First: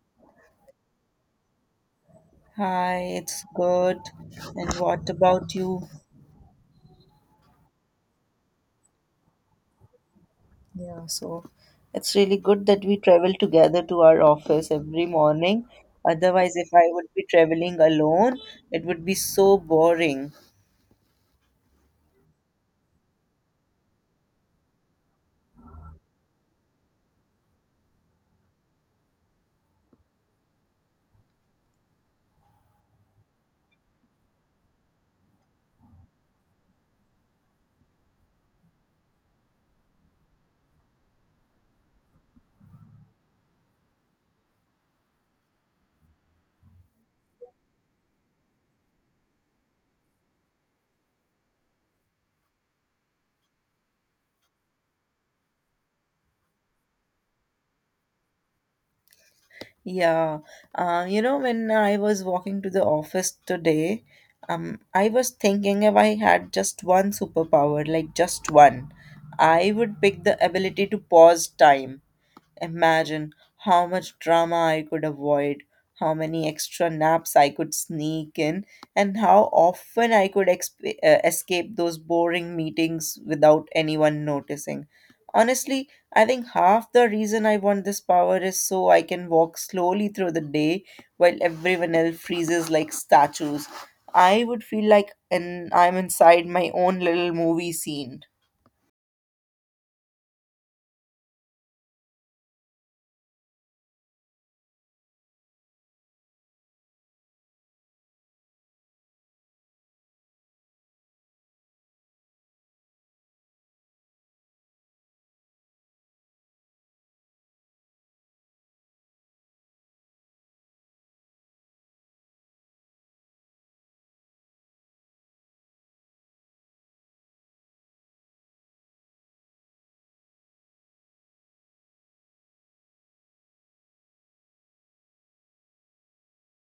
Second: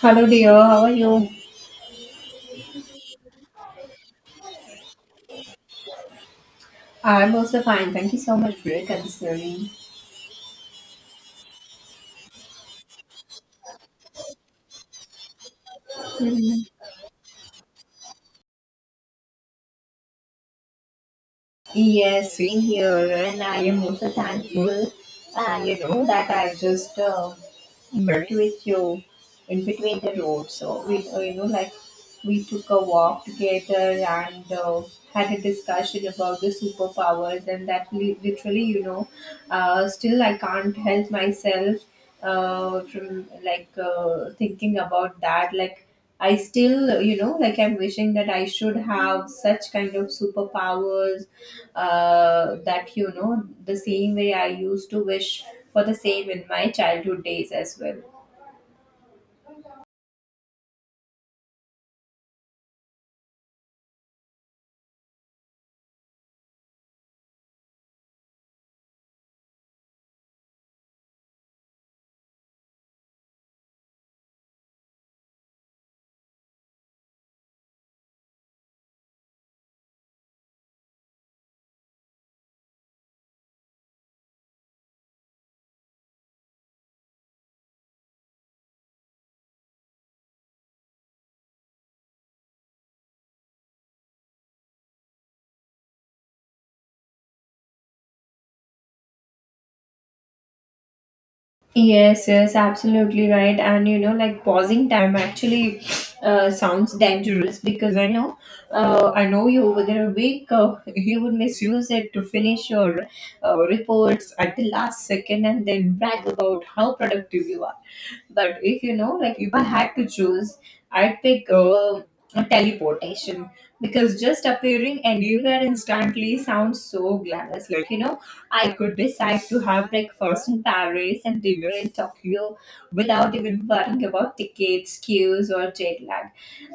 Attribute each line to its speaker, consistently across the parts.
Speaker 1: Hello, dear. How are you?
Speaker 2: Hi, it's good. And what about you?
Speaker 1: I'm also fine. Thank you so much for considering.
Speaker 2: Yeah, so it's really good that we travel together to our office every morning. Otherwise,
Speaker 1: Mhm.
Speaker 2: if I would be traveling alone, it would be so boring.
Speaker 1: Yes, same here, and I am also thankful. And you know that I just Mercy with you in between the road. So we, you know, like we took a walk together and had a discussion about the superpowers, and that literally, you know, still I can't help myself from like thinking about that. Like I still, you know, like I'm wishing that I should have such kind of superpowers that you know the same way I used to wish for the same in my childhood days as well.
Speaker 2: Yeah, you know, when I was walking to the office today, I was thinking if I had just one superpower, like just one, I would pick the ability to pause time. Imagine how much drama I could avoid, how many extra naps I could sneak in, and how often I could escape those boring meetings without anyone noticing. Honestly, I think half the reason I want this power is so I can walk slowly through the day while everyone else freezes like statues. I would feel like an, I'm inside my own little movie scene.
Speaker 1: Yes, yes, absolutely right. And you know, like pausing time actually sounds dangerous because I know you within a week you would misuse it to finish your reports at the last second and then brag about how productive you are. But if you know, like if I had to choose, I'd pick teleportation because just appearing anywhere instantly sounds so glamorous. Like you know, I could decide to have breakfast in Paris and dinner in Tokyo without even worrying about tickets, queues, or jet lag.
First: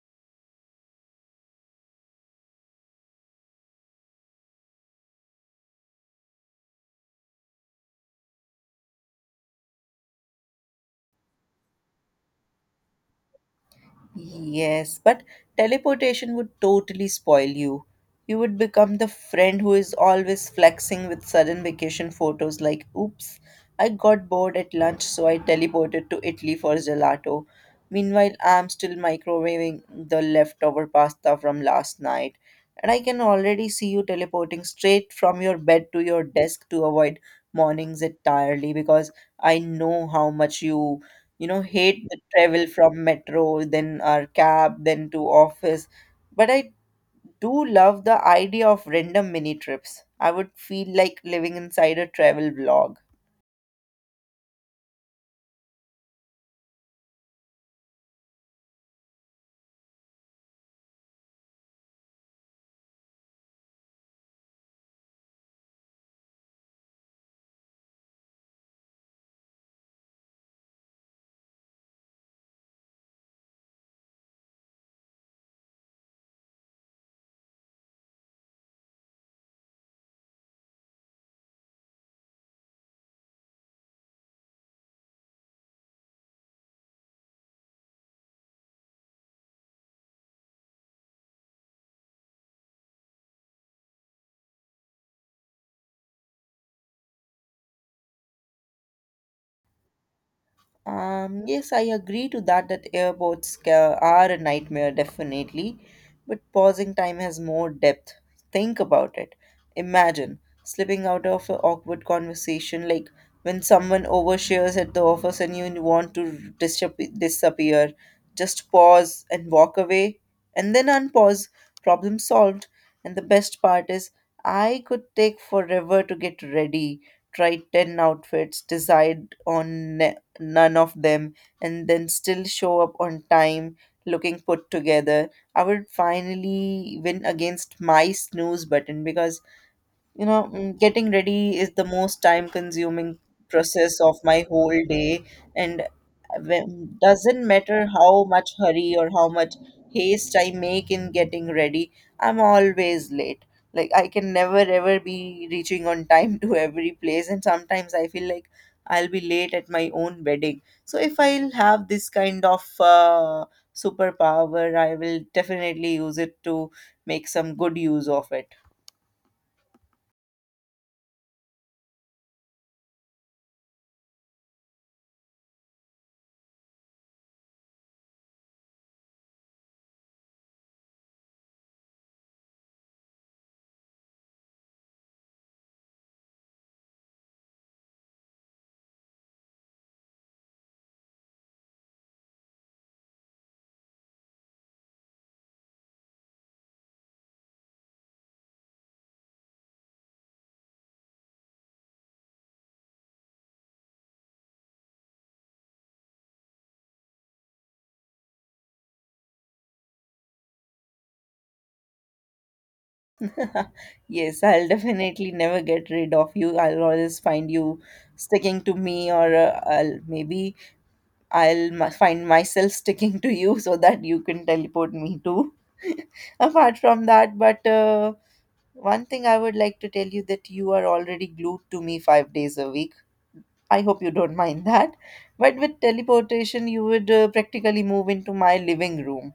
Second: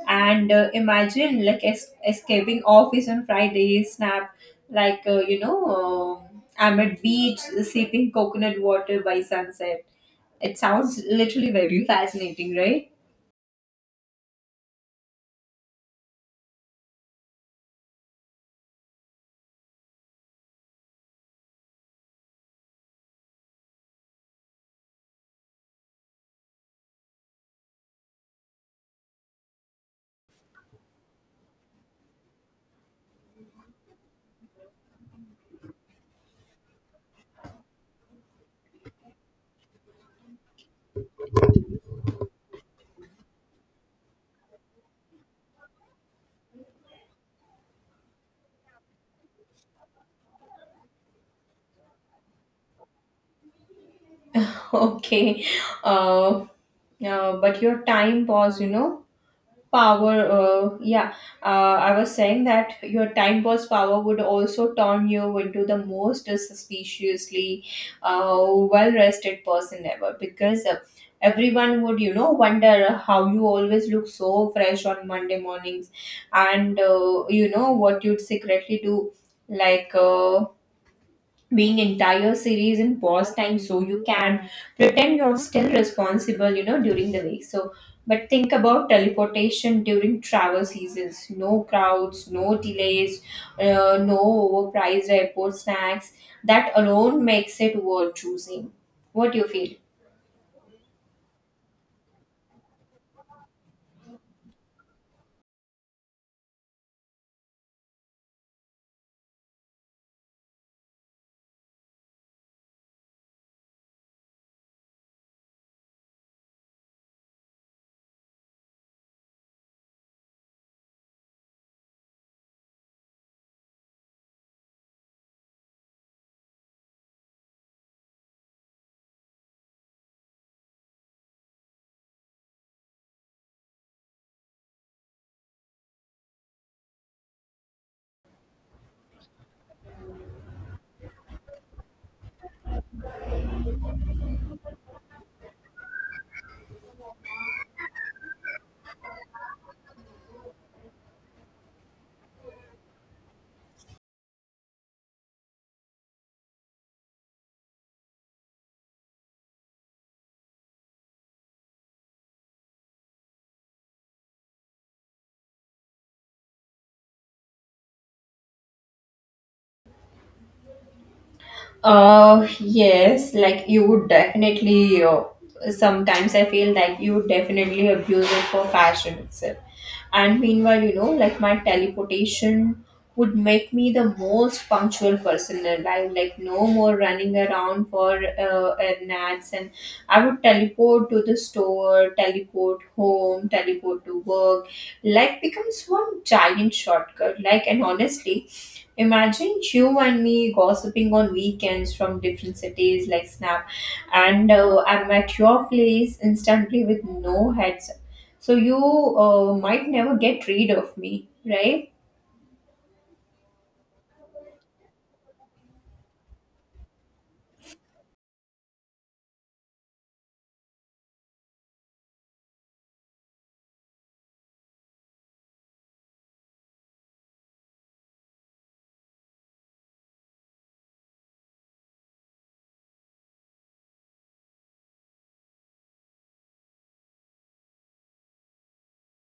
Speaker 1: And imagine like escaping office on Friday, snap, like I'm at beach sipping coconut water by sunset. It sounds literally very fascinating, right?
Speaker 2: Yes, but teleportation would totally spoil you. You would become the friend who is always flexing with sudden vacation photos like, oops, I got bored at lunch, so I teleported to Italy for gelato. Meanwhile, I'm still microwaving the leftover pasta from last night. And I can already see you teleporting straight from your bed to your desk to avoid mornings entirely because I know how much you know hate the travel from metro, then our cab, then to office. But I do love the idea of random mini trips. I would feel like living inside a travel vlog.
Speaker 1: Okay. Uh, but your time was, you know, power. Yeah, I was saying that your time was power would also turn you into the most suspiciously well rested person ever because everyone would, you know, wonder how you always look so fresh on Monday mornings and, you know, what you'd secretly do. Like, being entire series in pause time so you can pretend you're still responsible, you know, during the week. So but think about teleportation during travel seasons: no crowds, no delays, no overpriced airport snacks. That alone makes it worth choosing. What do you feel?
Speaker 2: Yes, I agree to that that airports are a nightmare, definitely. But pausing time has more depth. Think about it. Imagine slipping out of an awkward conversation, like when someone overshares at the office and you want to disappear. Just pause and walk away, and then unpause. Problem solved. And the best part is, I could take forever to get ready. Try 10 outfits, decide on none of them, and then still show up on time looking put together. I would finally win against my snooze button because you know getting ready is the most time consuming process of my whole day. And when, doesn't matter how much hurry or how much haste I make in getting ready, I'm always late. Like I can never ever be reaching on time to every place, and sometimes I feel like I'll be late at my own wedding. So if I'll have this kind of superpower, I will definitely use it to make some good use of it.
Speaker 1: Yes, like you would definitely. Sometimes I feel like you would definitely abuse it for fashion itself. And meanwhile, you know, like my teleportation would make me the most punctual person alive. Like no more running around for naps, and I would teleport to the store, teleport home, teleport to work. Life becomes one giant shortcut. Like and honestly, imagine you and me gossiping on weekends from different cities like snap, and I'm at your place instantly with no heads. So you might never get rid of me, right?
Speaker 2: Yes, I'll definitely never get rid of you. I'll always find you sticking to me, or I'll maybe find myself sticking to you so that you can teleport me too. Apart from that, but one thing I would like to tell you that you are already glued to me 5 days a week. I hope you don't mind that. But with teleportation, you would practically move into my living room.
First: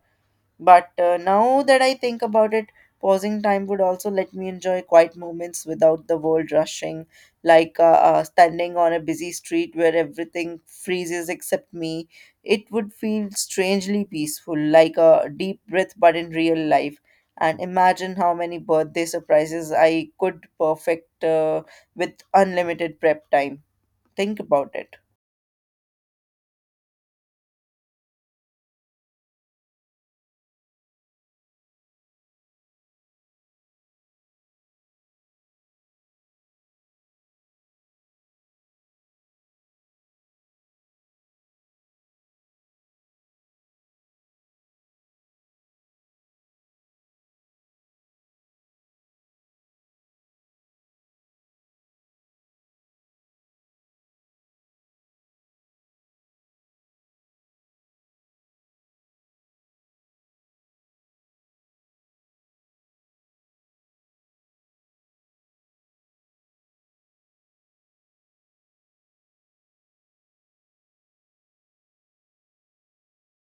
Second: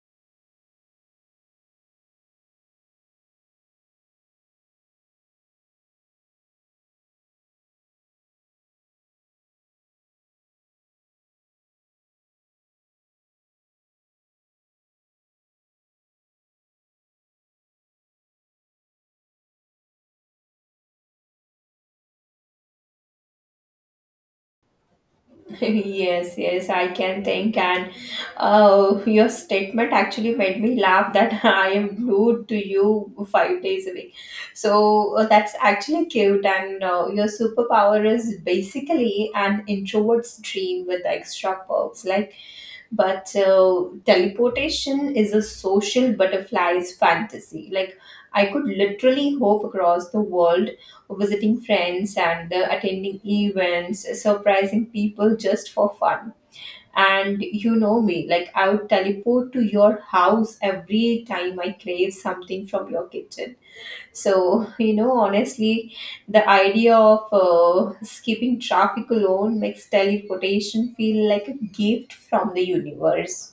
Speaker 2: But Now that I think about it, pausing time would also let me enjoy quiet moments without the world rushing, like standing on a busy street where everything freezes except me. It would feel strangely peaceful, like a deep breath, but in real life. And imagine how many birthday surprises I could perfect with unlimited prep time. Think about it.
Speaker 1: Yes, yes, I can think. And your statement actually made me laugh that I am glued to you 5 days a week. So that's actually cute. And your superpower is basically an introvert's dream with extra perks. Like, but teleportation is a social butterfly's fantasy. Like, I could literally hop across the world visiting friends and attending events, surprising people just for fun. And you know me, like I would teleport to your house every time I crave something from your kitchen. So, you know, honestly, the idea of skipping traffic alone makes teleportation feel like a gift from the universe.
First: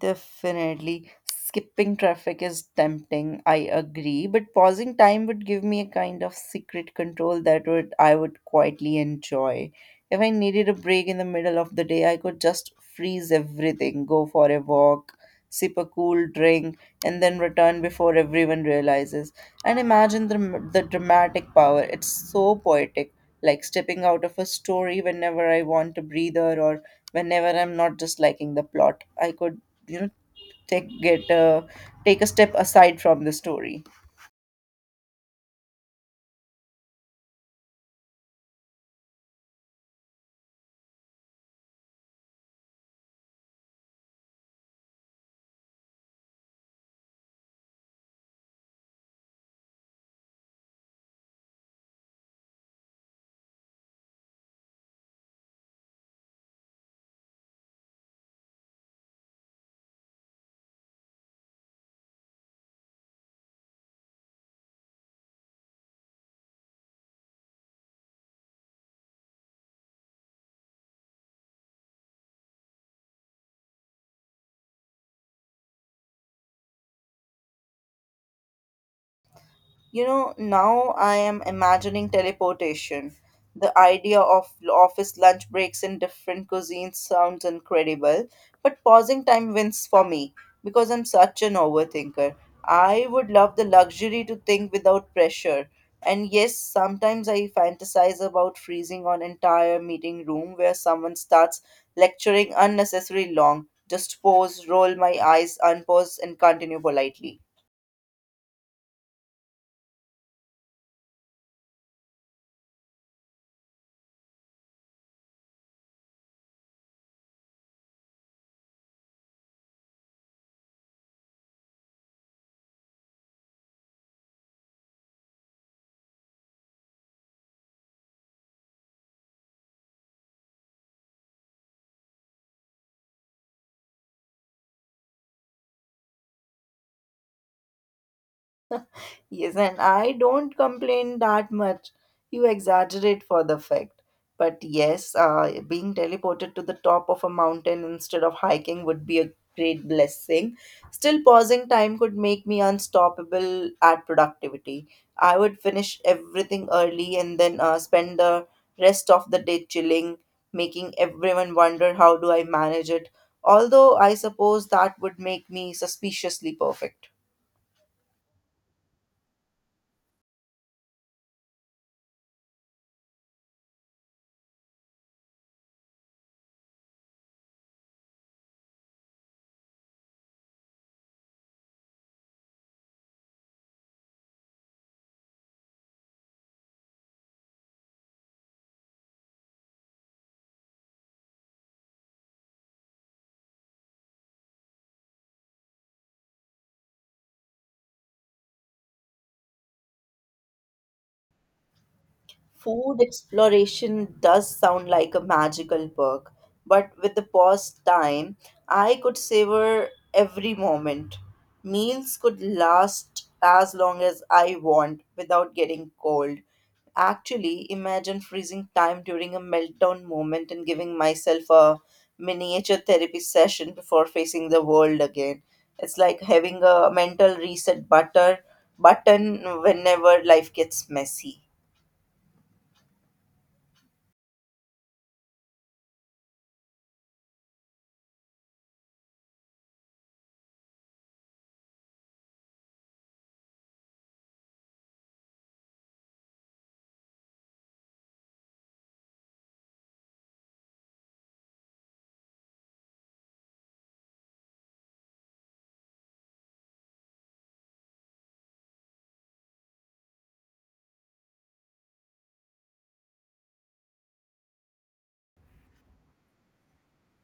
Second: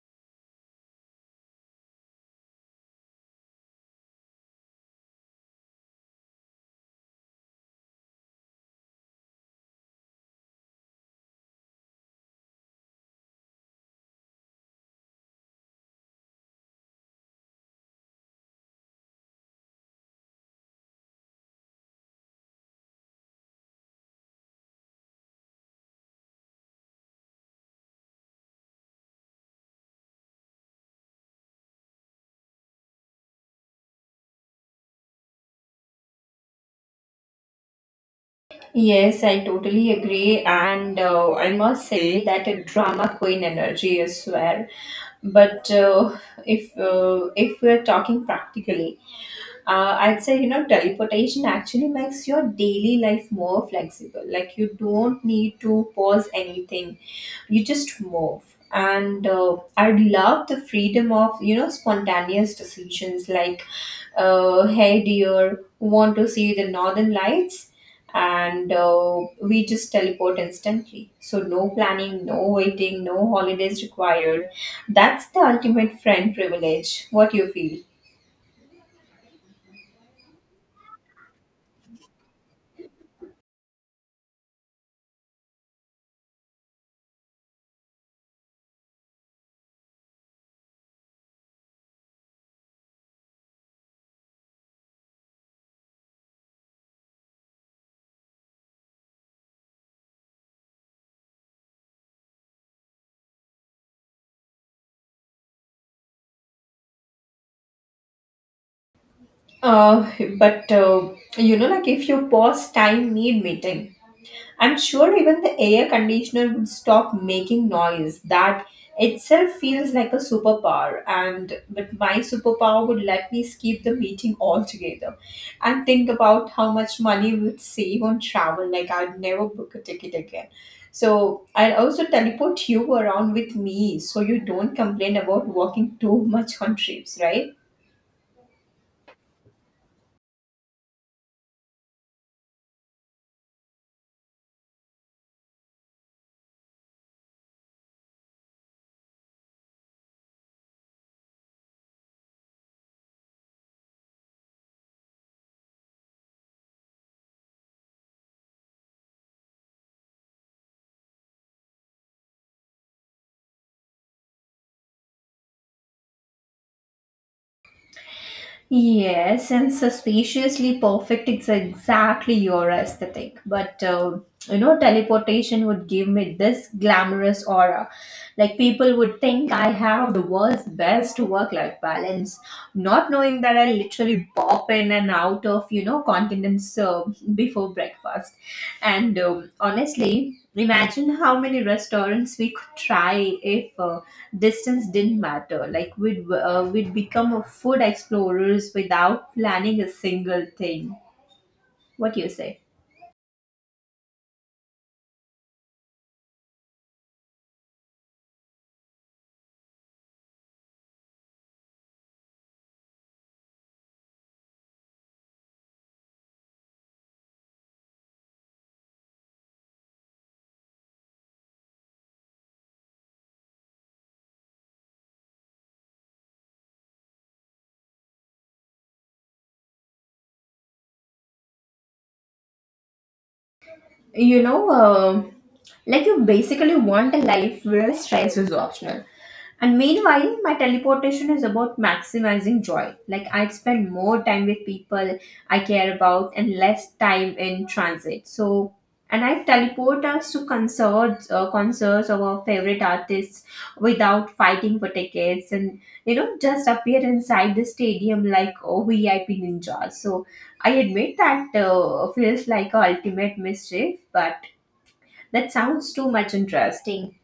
Speaker 2: Definitely. Skipping traffic is tempting, I agree, but pausing time would give me a kind of secret control that would I would quietly enjoy. If I needed a break in the middle of the day, I could just freeze everything, go for a walk, sip a cool drink, and then return before everyone realizes. And imagine the dramatic power. It's so poetic, like stepping out of a story whenever I want a breather or whenever I'm not just liking the plot. I could you know take get uh, take a step aside from the story.
Speaker 1: Yes, I totally agree. And I must say that a drama queen energy, I swear. But if we're talking practically, I'd say, you know, teleportation actually makes your daily life more flexible. Like you don't need to pause anything, you just move, and I love the freedom of, you know, spontaneous decisions like, hey dear, want to see the northern lights? And we just teleport instantly, so no planning, no waiting, no holidays required. That's the ultimate friend privilege. What you feel?
Speaker 2: You know, now I am imagining teleportation. The idea of office lunch breaks in different cuisines sounds incredible, but pausing time wins for me because I'm such an overthinker. I would love the luxury to think without pressure. And yes, sometimes I fantasize about freezing on entire meeting room where someone starts lecturing unnecessarily long. Just pause, roll my eyes, unpause, and continue politely.
Speaker 1: uh, but you know, like if you pause time need meeting, I'm sure even the air conditioner would stop making noise. That itself feels like a superpower. And but my superpower would let me skip the meeting altogether and think about how much money we would save on travel. Like I'd never book a ticket again. So I'll also teleport you around with me so you don't complain about walking too much on trips, right?
Speaker 2: Yes, and I don't complain that much. You exaggerate for the fact. But yes, being teleported to the top of a mountain instead of hiking would be a great blessing. Still, pausing time could make me unstoppable at productivity. I would finish everything early and then spend the rest of the day chilling, making everyone wonder how do I manage it. Although I suppose that would make me suspiciously perfect.
Speaker 1: Yes, and suspiciously perfect is exactly your aesthetic. But you know, teleportation would give me this glamorous aura. Like people would think I have the world's best work-life balance, not knowing that I literally pop in and out of, you know, continents before breakfast. And honestly, imagine how many restaurants we could try if. Distance didn't matter, like we'd become a food explorers without planning a single thing. What do you say?
Speaker 2: Food exploration does sound like a magical perk, but with the pause time, I could savor every moment. Meals could last as long as I want without getting cold. Actually, imagine freezing time during a meltdown moment and giving myself a miniature therapy session before facing the world again. It's like having a mental reset butter button whenever life gets messy.
Speaker 1: You know, um, like you basically want a life where stress is optional. And meanwhile, my teleportation is about maximizing joy. Like, I'd spend more time with people I care about and less time in transit. So, and I teleport us to concerts, concerts of our favorite artists without fighting for tickets, and you know, just appear inside the stadium like oh, VIP ninja. So, I admit that feels like a ultimate mischief, but that sounds too much interesting.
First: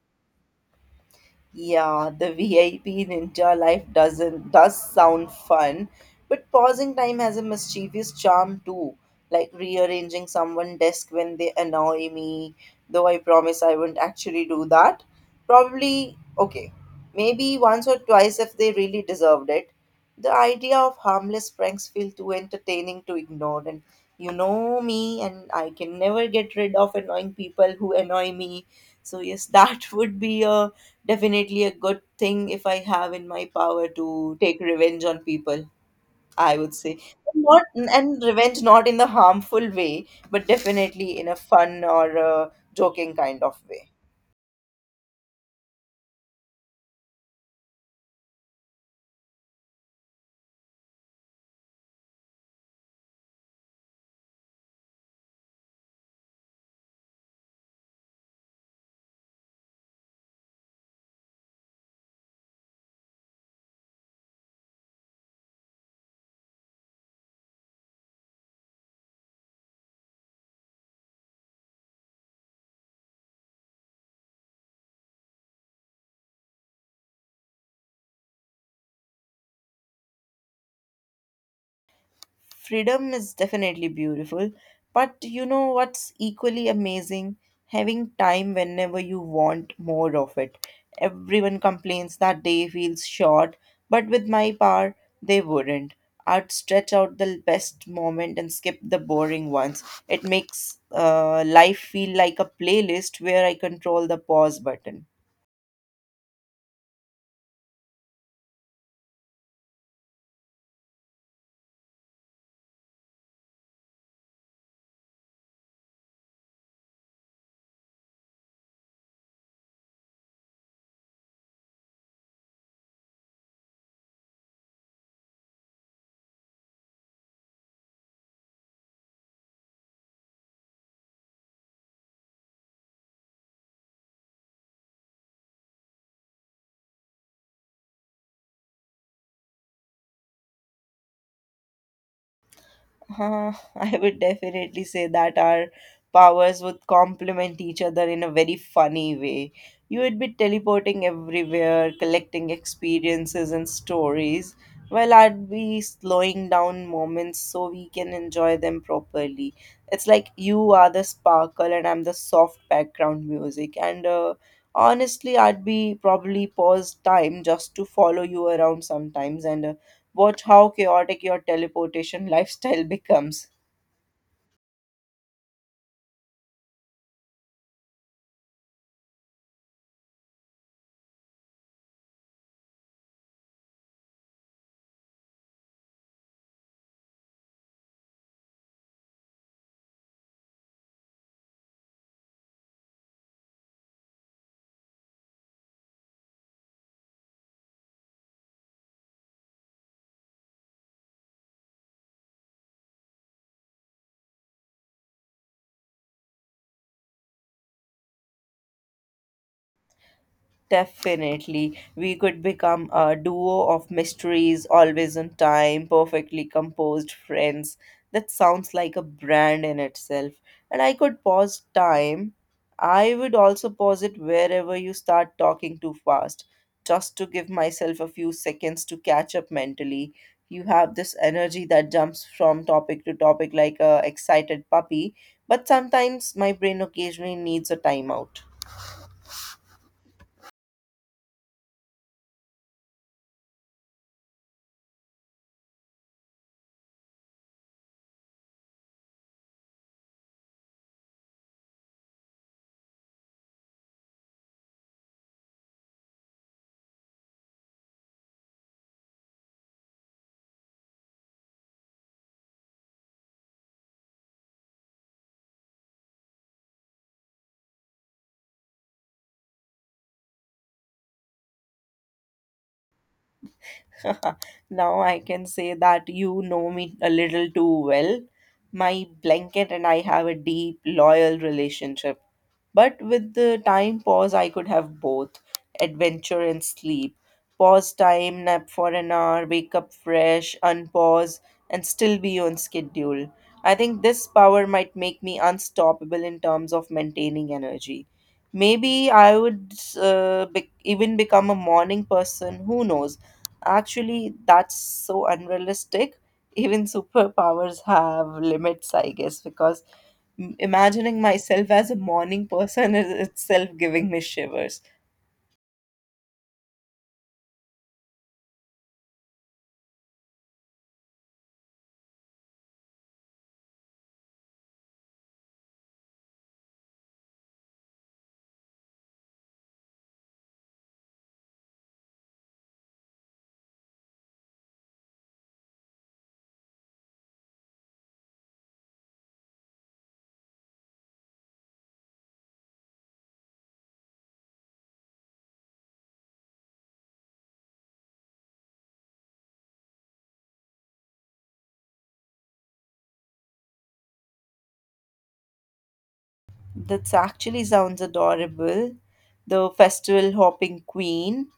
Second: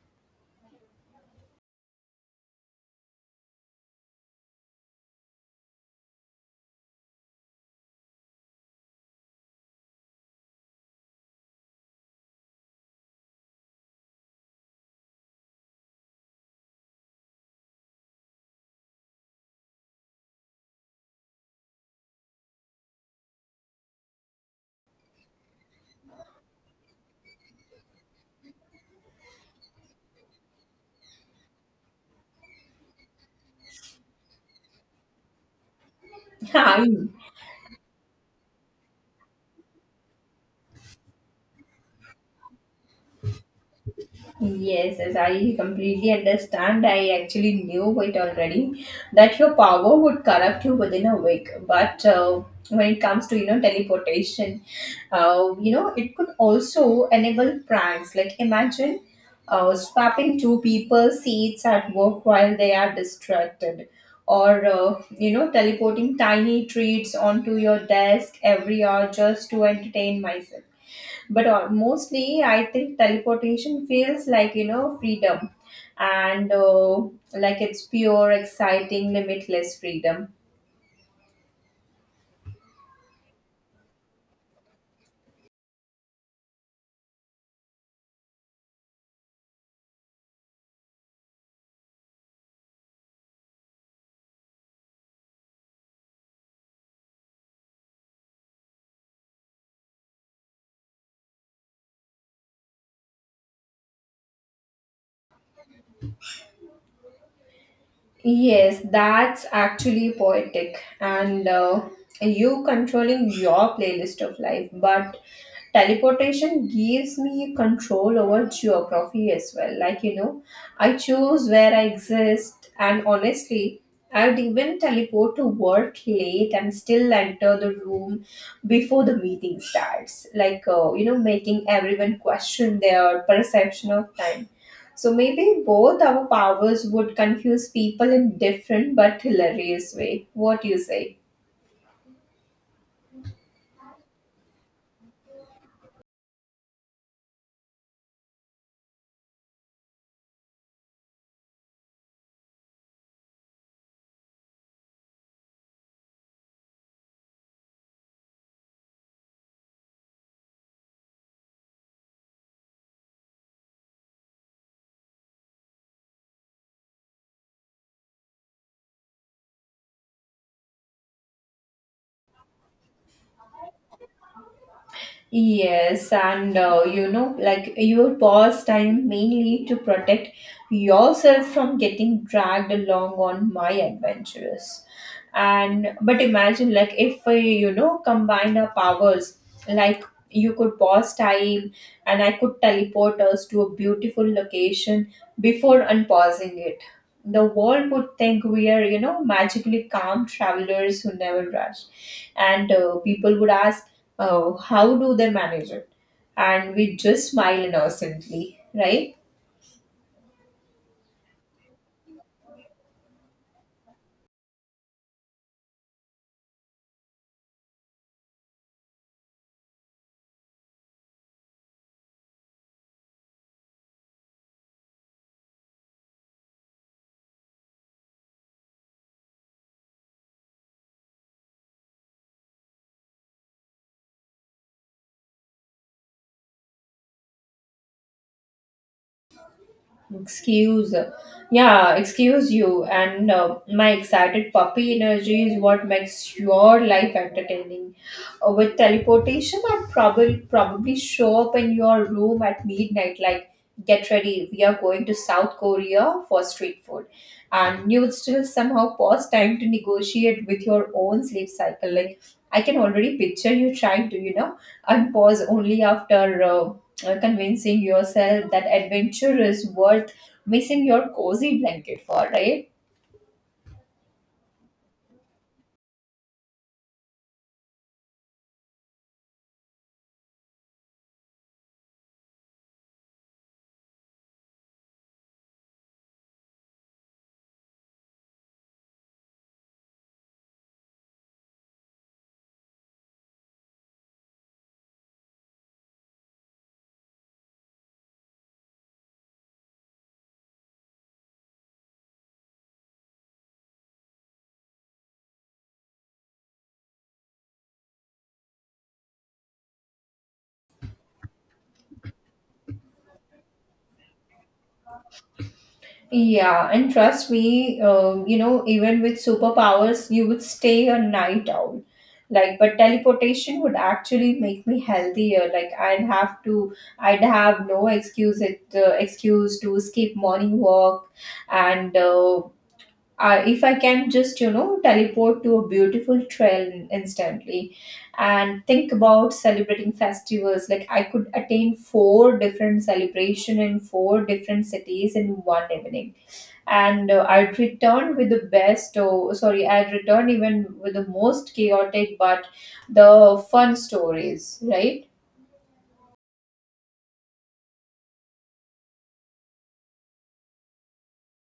Speaker 2: Yeah, the VIP ninja life doesn't does sound fun, but pausing time has a mischievous charm too, like rearranging someone's desk when they annoy me, though I promise I won't actually do that. Probably okay. Maybe once or twice if they really deserved it. The idea of harmless pranks feel too entertaining to ignore, and you know me, and I can never get rid of annoying people who annoy me. So yes, that would be a definitely a good thing if I have in my power to take revenge on people, I would say.
Speaker 1: I'm.
Speaker 2: Not and Revenge not in the harmful way, but definitely in a fun or a joking kind of way.
Speaker 1: Yes, yes, I completely understand. I actually knew it already that your power would corrupt you within a week. But when it comes to, you know, teleportation, you know it could also enable pranks. Like imagine swapping two people's seats at work while they are distracted, or you know, teleporting tiny treats onto your desk every hour just to entertain myself. But mostly I think teleportation feels like, you know, freedom, and like it's pure exciting limitless freedom.
Speaker 2: Freedom is definitely beautiful, but you know what's equally amazing, having time whenever you want more of it. Everyone complains that day feels short, but with my power, they wouldn't. I'd stretch out the best moment and skip the boring ones. It makes life feel like a playlist where I control the pause button.
Speaker 1: Yes, that's actually poetic. And you controlling your playlist of life, but teleportation gives me control over geography as well. Like, you know, I choose where I exist, and honestly, I would even teleport to work late and still enter the room before the meeting starts. Like, you know, making everyone question their perception of time. So maybe both our powers would confuse people in different but hilarious way. What do you say?
Speaker 2: I would definitely say that our powers would complement each other in a very funny way. You would be teleporting everywhere, collecting experiences and stories, while I'd be slowing down moments so we can enjoy them properly. It's like you are the sparkle and I'm the soft background music. And Honestly, I'd be probably pause time just to follow you around sometimes and watch how chaotic your teleportation lifestyle becomes.
Speaker 1: Yes, and you know, like you pause time mainly to protect yourself from getting dragged along on my adventures. And but imagine, like, if we, you know, combine our powers, like you could pause time and I could teleport us to a beautiful location before unpausing it. The world would think we are, you know, magically calm travelers who never rush, and people would ask, how do they manage it? And we just smile innocently, right?
Speaker 2: Definitely. We could become a duo of mysteries, always on time, perfectly composed friends. That sounds like a brand in itself. And I could pause time. I would also pause it wherever you start talking too fast, just to give myself a few seconds to catch up mentally. You have this energy that jumps from topic to topic like a excited puppy, but sometimes my brain occasionally needs a timeout.
Speaker 1: Excuse, yeah, excuse you. And my excited puppy energy is what makes your life entertaining. With teleportation, I'd probably show up in your room at midnight, like, get ready, we are going to South Korea for street food. And you would still somehow pause time to negotiate with your own sleep cycle. Like, I can already picture you trying to, you know, unpause only after convincing yourself that adventure is worth missing your cozy blanket for, right?
Speaker 2: Now I can say that you know me a little too well. My blanket and I have a deep, loyal relationship. But with the time pause, I could have both adventure and sleep. Pause time, nap for an hour, wake up fresh, unpause, and still be on schedule. I think this power might make me unstoppable in terms of maintaining energy. Maybe I would even become a morning person, who knows? Actually, that's so unrealistic. Even superpowers have limits, I guess, because imagining myself as a morning person is itself giving me shivers.
Speaker 1: Yeah, and trust me, you know, even with superpowers, you would stay a night owl. Like, but teleportation would actually make me healthier. Like, I'd have no excuse, it, excuse to skip morning walk and if I can just, you know, teleport to a beautiful trail instantly and think about celebrating festivals, like I could attain four different celebration in four different cities in one evening. And I'd return with the best, oh, sorry, I'd return even with the most chaotic but the fun stories, right?
Speaker 2: That actually sounds adorable. The festival hopping queen.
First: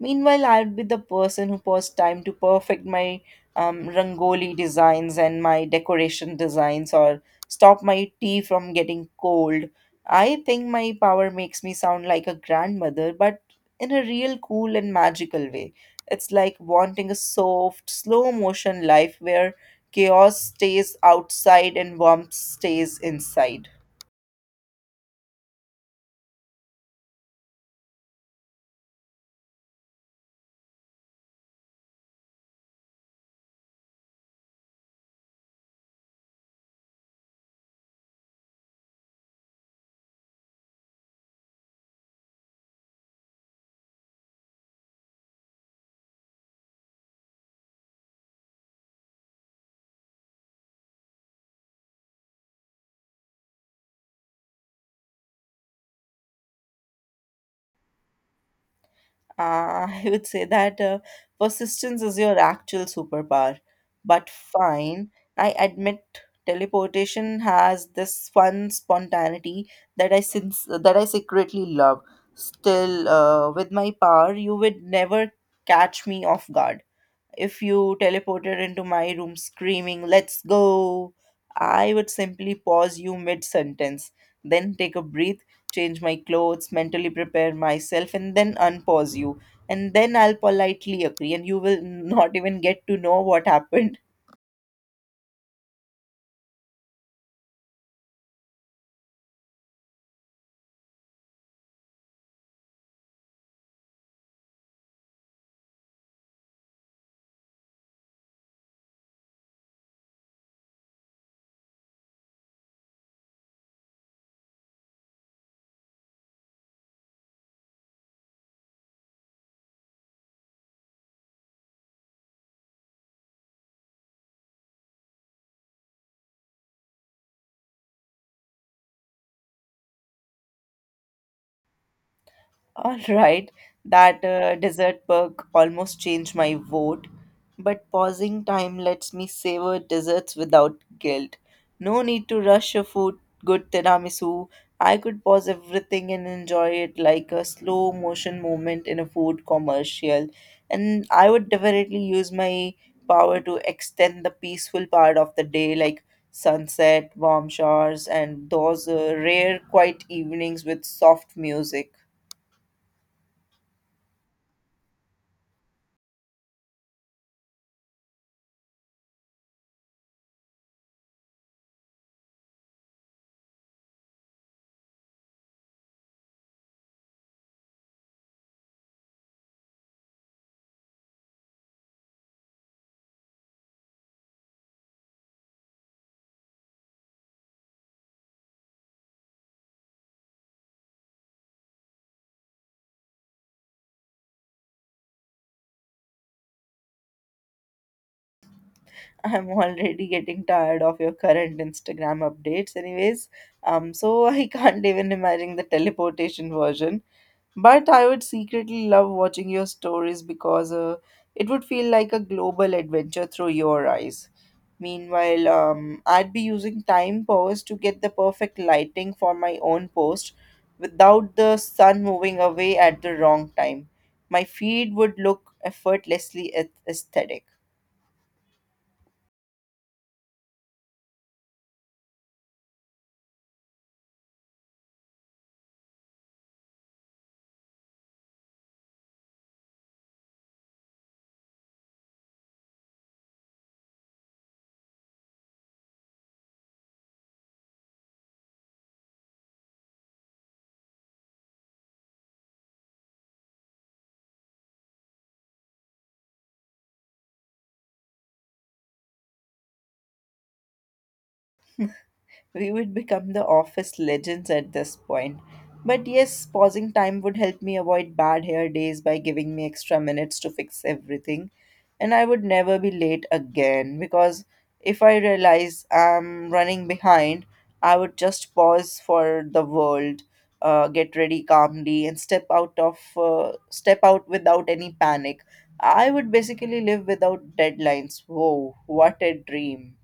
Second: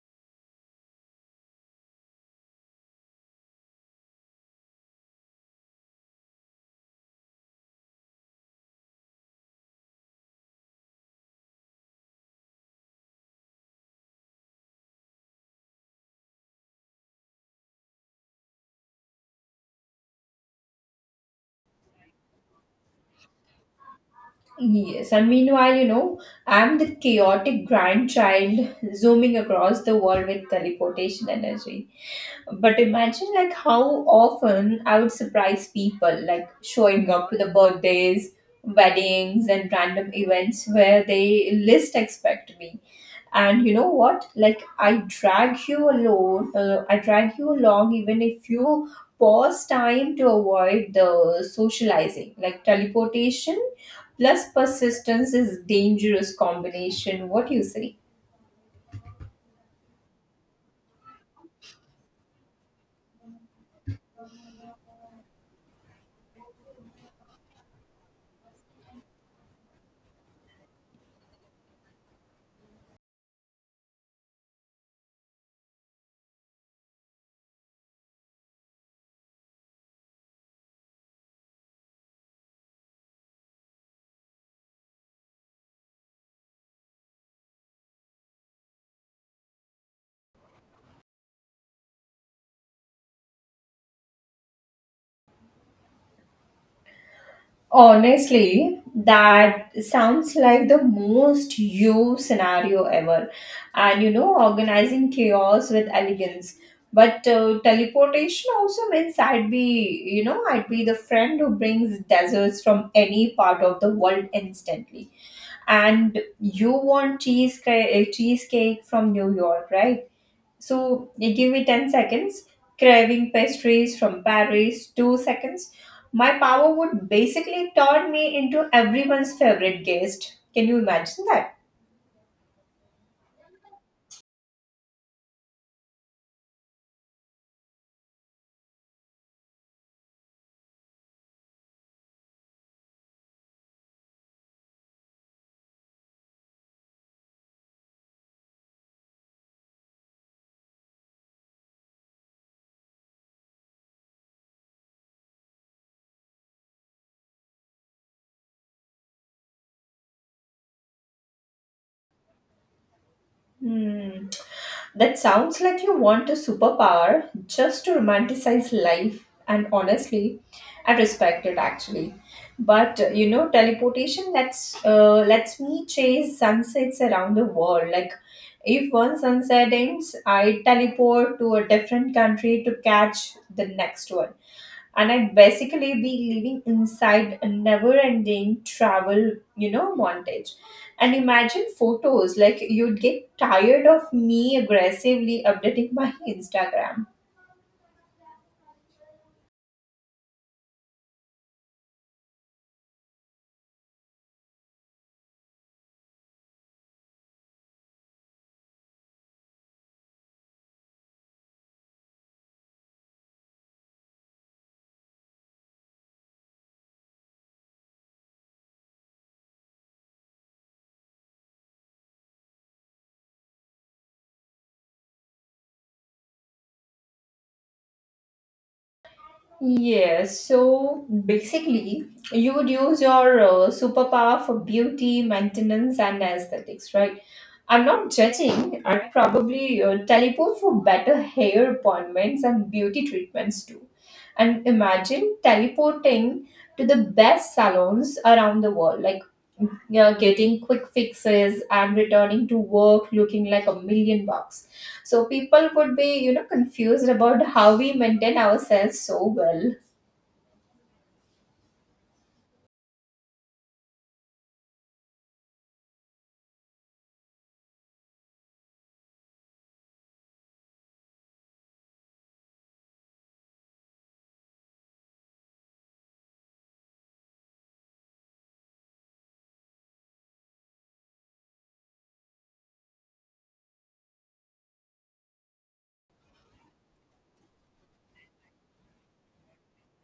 Speaker 2: Meanwhile, I'll be the person who paused time to perfect my rangoli designs and my decoration designs, or stop my tea from getting cold. I think my power makes me sound like a grandmother, but in a real cool and magical way. It's like wanting a soft, slow motion life where chaos stays outside and warmth stays inside.
Speaker 1: Yes, and meanwhile, you know, I'm the chaotic grandchild zooming across the world with teleportation energy. But imagine like how often I would surprise people, like showing up to the birthdays, weddings, and random events where they least expect me. And you know what, like I drag you along even if you pause time to avoid the socializing. Like teleportation plus persistence is dangerous combination. What do you say?
Speaker 2: I would say that persistence is your actual superpower. But fine, I admit teleportation has this fun spontaneity that I since that I secretly love. Still, with my power, you would never catch me off guard. If you teleported into my room screaming, "Let's go!" I would simply pause you mid sentence, then take a breath, change my clothes, mentally prepare myself, and then unpause you. And then I'll politely agree, and you will not even get to know what happened.
Speaker 1: Honestly, that sounds like the most you scenario ever. And you know, organizing chaos with elegance. But teleportation also means I'd be the friend who brings desserts from any part of the world instantly. And you want cheesecake from New York, right? So you give me 10 seconds, craving pastries from Paris, 2 seconds. My power would basically turn me into everyone's favorite guest. Can you imagine that?
Speaker 2: All right, that dessert perk almost changed my vote, but pausing time lets me savor desserts without guilt. No need to rush good tiramisu. I could pause everything and enjoy it like a slow motion moment in a food commercial. And I would definitely use my power to extend the peaceful part of the day, like sunset, warm showers, and those rare quiet evenings with soft music.
Speaker 1: Hmm. That sounds like you want a superpower just to romanticize life, and honestly, I respect it actually. But you know, teleportation lets me chase sunsets around the world. Like, if one sunset ends, I teleport to a different country to catch the next one, and I'd basically be living inside a never-ending travel, you know, montage. And imagine photos, like, you'd get tired of me aggressively updating my Instagram.
Speaker 2: I'm already getting tired of your current Instagram updates, anyways. So I can't even imagine the teleportation version. But I would secretly love watching your stories because it would feel like a global adventure through your eyes. Meanwhile, I'd be using time pause to get the perfect lighting for my own post without the sun moving away at the wrong time. My feed would look effortlessly aesthetic.
Speaker 1: Yes, so basically, you would use your superpower for beauty, maintenance, and aesthetics, right? I'm not judging. I'd probably teleport for better hair appointments and beauty treatments too. And imagine teleporting to the best salons around the world, like, you getting quick fixes and returning to work looking like a million bucks. So people would be, confused about how we maintain ourselves so well.
Speaker 2: We would become the office legends at this point. But yes, pausing time would help me avoid bad hair days by giving me extra minutes to fix everything. And I would never be late again because if I realize I'm running behind, I would just pause for the world, get ready calmly, and step out without any panic. I would basically live without deadlines. Whoa, what a dream!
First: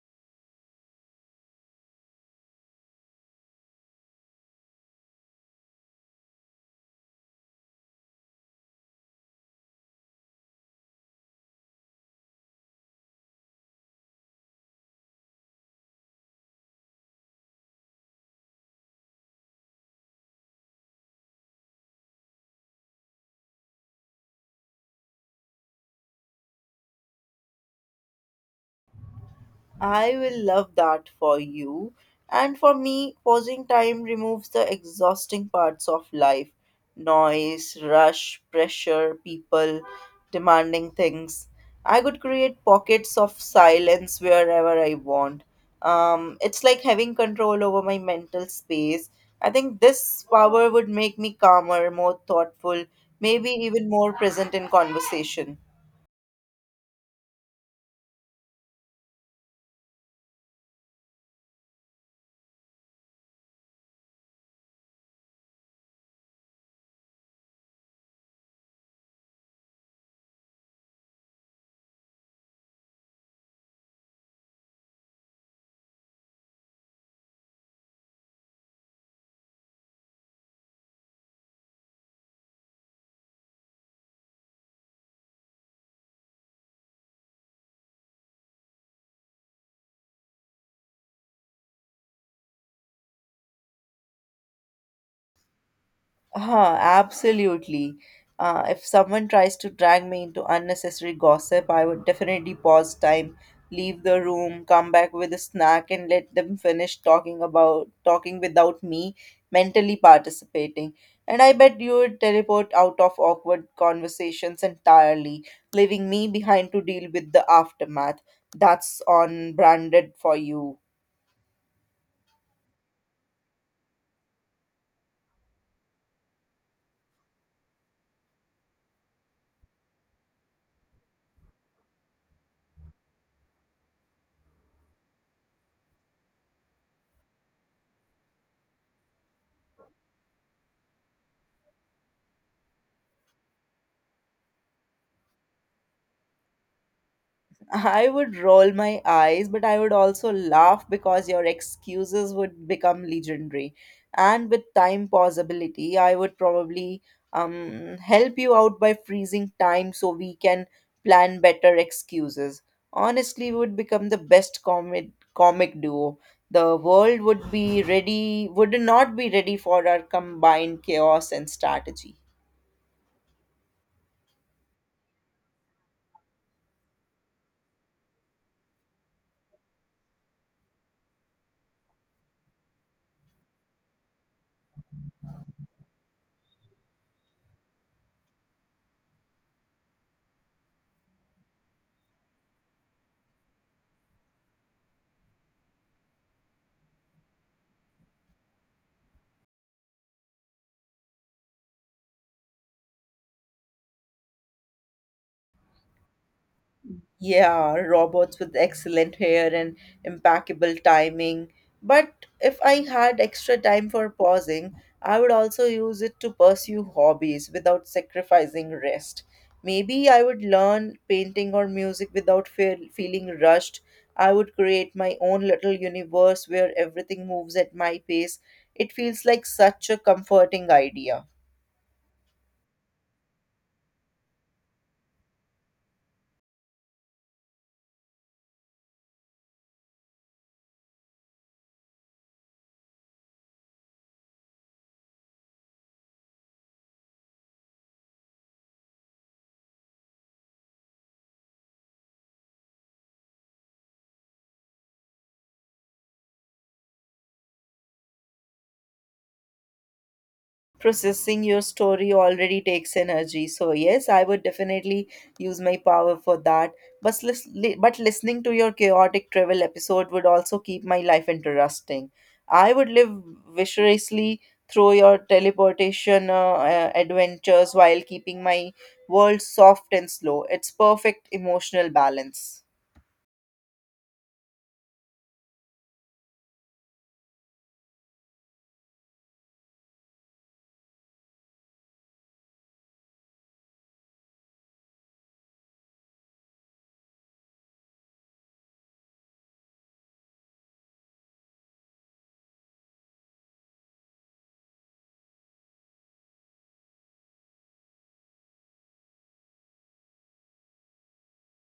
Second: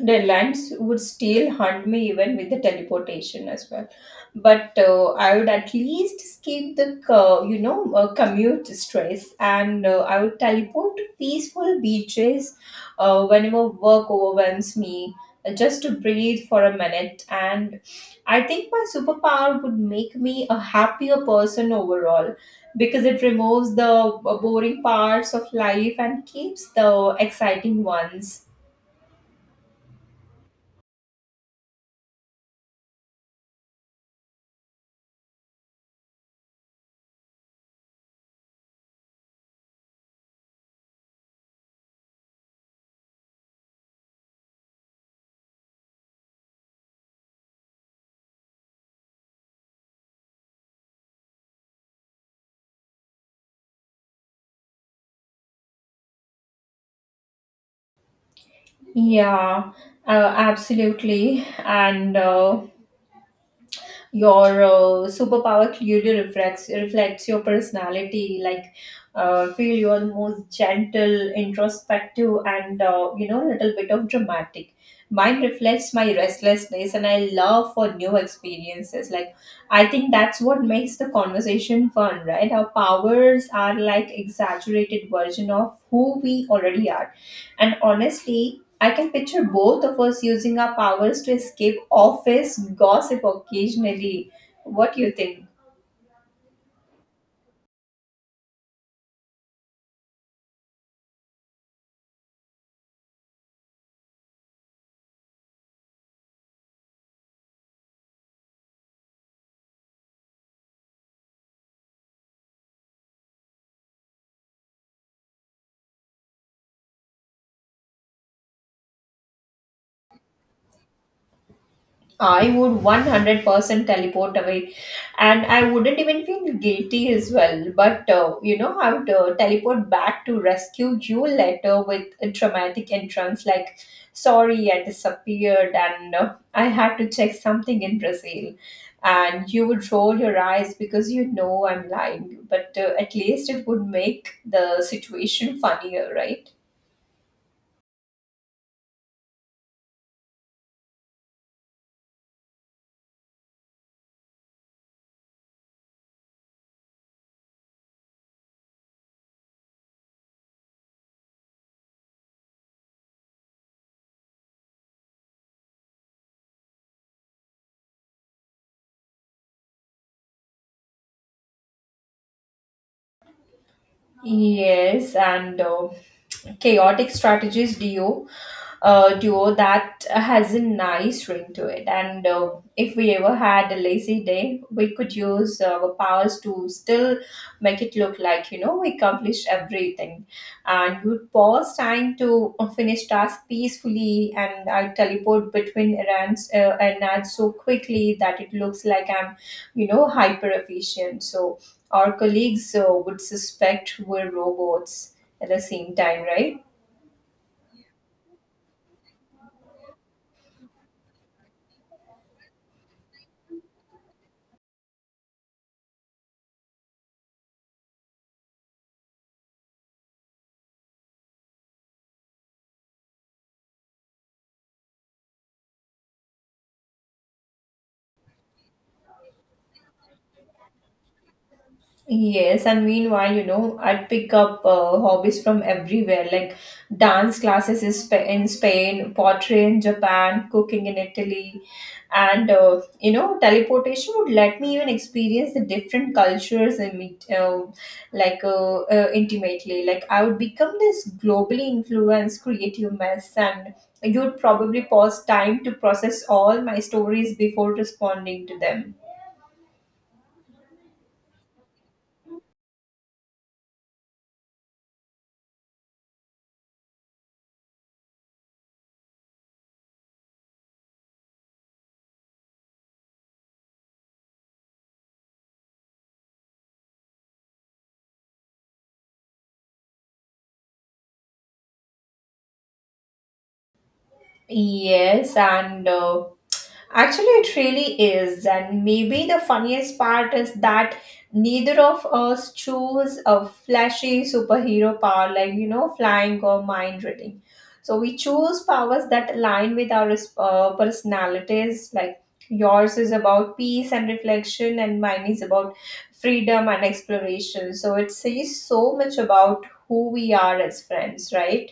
Speaker 1: Deadlines would still haunt me even with the teleportation as well. But I would at least skip the, commute stress and I would teleport to peaceful beaches whenever work overwhelms me, just to breathe for a minute. And I think my superpower would make me a happier person overall, because it removes the boring parts of life and keeps the exciting ones.
Speaker 2: I will love that for you. And for me, pausing time removes the exhausting parts of life, noise, rush, pressure, people demanding things. I could create pockets of silence wherever I want. It's like having control over my mental space. I think this power would make me calmer, more thoughtful, maybe even more present in conversation.
Speaker 1: Yeah, absolutely. And your superpower clearly reflects your personality. Like, feel you are most gentle, introspective, and little bit of dramatic. Mine reflects my restlessness and I love for new experiences. Like, I think that's what makes the conversation fun, right? Our powers are like exaggerated version of who we already are. And honestly, I can picture both of us using our powers to escape office gossip occasionally. What do you think?
Speaker 2: Huh, absolutely. If someone tries to drag me into unnecessary gossip, I would definitely pause time, leave the room, come back with a snack, and let them finish talking about talking without me mentally participating. And I bet you would teleport out of awkward conversations entirely, leaving me behind to deal with the aftermath. That's on branded for you.
Speaker 1: I would 100% teleport away, and I wouldn't even feel guilty as well. But I would teleport back to rescue you later with a dramatic entrance, like, sorry, I disappeared and I had to check something in Brazil. And you would roll your eyes because you know I'm lying, but at least it would make the situation funnier, right?
Speaker 2: I would roll my eyes, but I would also laugh because your excuses would become legendary. And with time possibility, I would probably help you out by freezing time so we can plan better excuses. Honestly, we would become the best comic duo. The world would be ready, Would not be ready for our combined chaos and strategy.
Speaker 1: Yes, and chaotic strategies duo, duo, that has a nice ring to it. And if we ever had a lazy day, we could use our powers to still make it look like, we accomplished everything. And you'd pause time to finish tasks peacefully, and I teleport between errands and ads so quickly that it looks like I'm, hyper efficient. So our colleagues would suspect we're robots at the same time, right?
Speaker 2: Yeah, robots with excellent hair and impeccable timing. But if I had extra time for pausing, I would also use it to pursue hobbies without sacrificing rest. Maybe I would learn painting or music without feeling rushed. I would create my own little universe where everything moves at my pace. It feels like such a comforting idea.
Speaker 1: Yes, and meanwhile, I'd pick up hobbies from everywhere, like dance classes in in Spain, pottery in Japan, cooking in Italy, and, teleportation would let me even experience the different cultures and meet, intimately. Like, I would become this globally influenced creative mess, and you'd probably pause time to process all my stories before responding to them.
Speaker 2: Processing your story already takes energy, so yes, I would definitely use my power for that. But, but listening to your chaotic travel episode would also keep my life interesting. I would live viciously through your teleportation adventures while keeping my world soft and slow. It's perfect emotional balance.
Speaker 1: Yes, and. Actually, it really is. And maybe the funniest part is that neither of us chose a flashy superhero power, like, flying or mind reading. So we choose powers that align with our personalities. Like, yours is about peace and reflection, and mine is about freedom and exploration. So it says so much about who we are as friends, right?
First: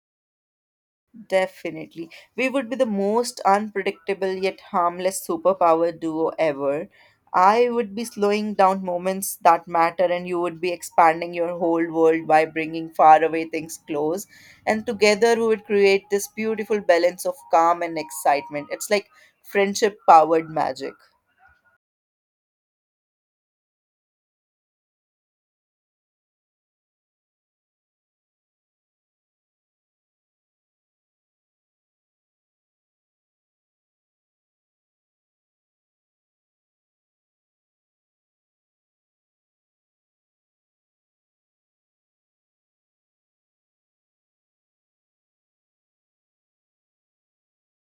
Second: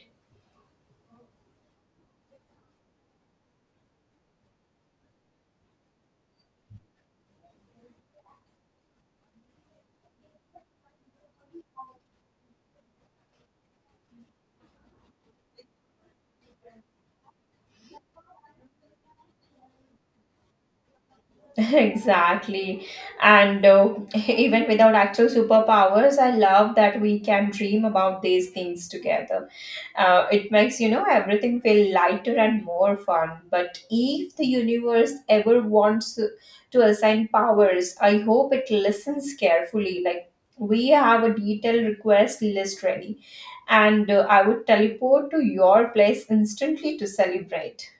Speaker 2: Definitely. We would be the most unpredictable yet harmless superpower duo ever. I would be slowing down moments that matter, and you would be expanding your whole world by bringing faraway things close. And together, we would create this beautiful balance of calm and excitement. It's like friendship powered magic.
Speaker 1: Exactly. And even without actual superpowers, I love that we can dream about these things together. It makes, everything feel lighter and more fun. But if the universe ever wants to assign powers, I hope it listens carefully. Like, we have a detailed request list ready, and I would teleport to your place instantly to celebrate.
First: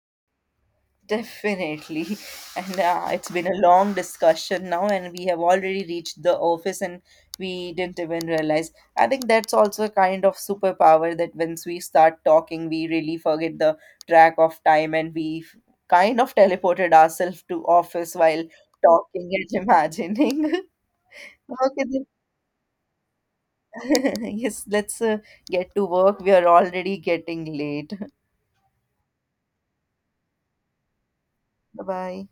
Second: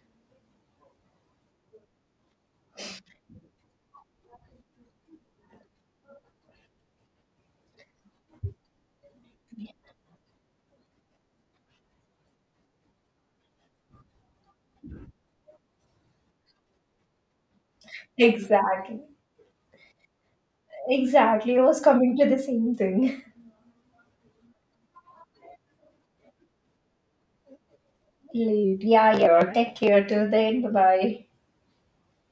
Speaker 2: Definitely. And it's been a long discussion now, and we have already reached the office, and we didn't even realize. I think that's also a kind of superpower that once we start talking, we really forget the track of time, and kind of teleported ourselves to office while
Speaker 1: Exactly.
Speaker 2: talking and imagining.
Speaker 1: Exactly, I was
Speaker 2: Okay, then.
Speaker 1: coming to the same thing.
Speaker 2: Yes, let's get to work. We are already getting late.
Speaker 1: Late. Yeah, yeah. Take care till then. Bye bye.
Speaker 2: Bye bye.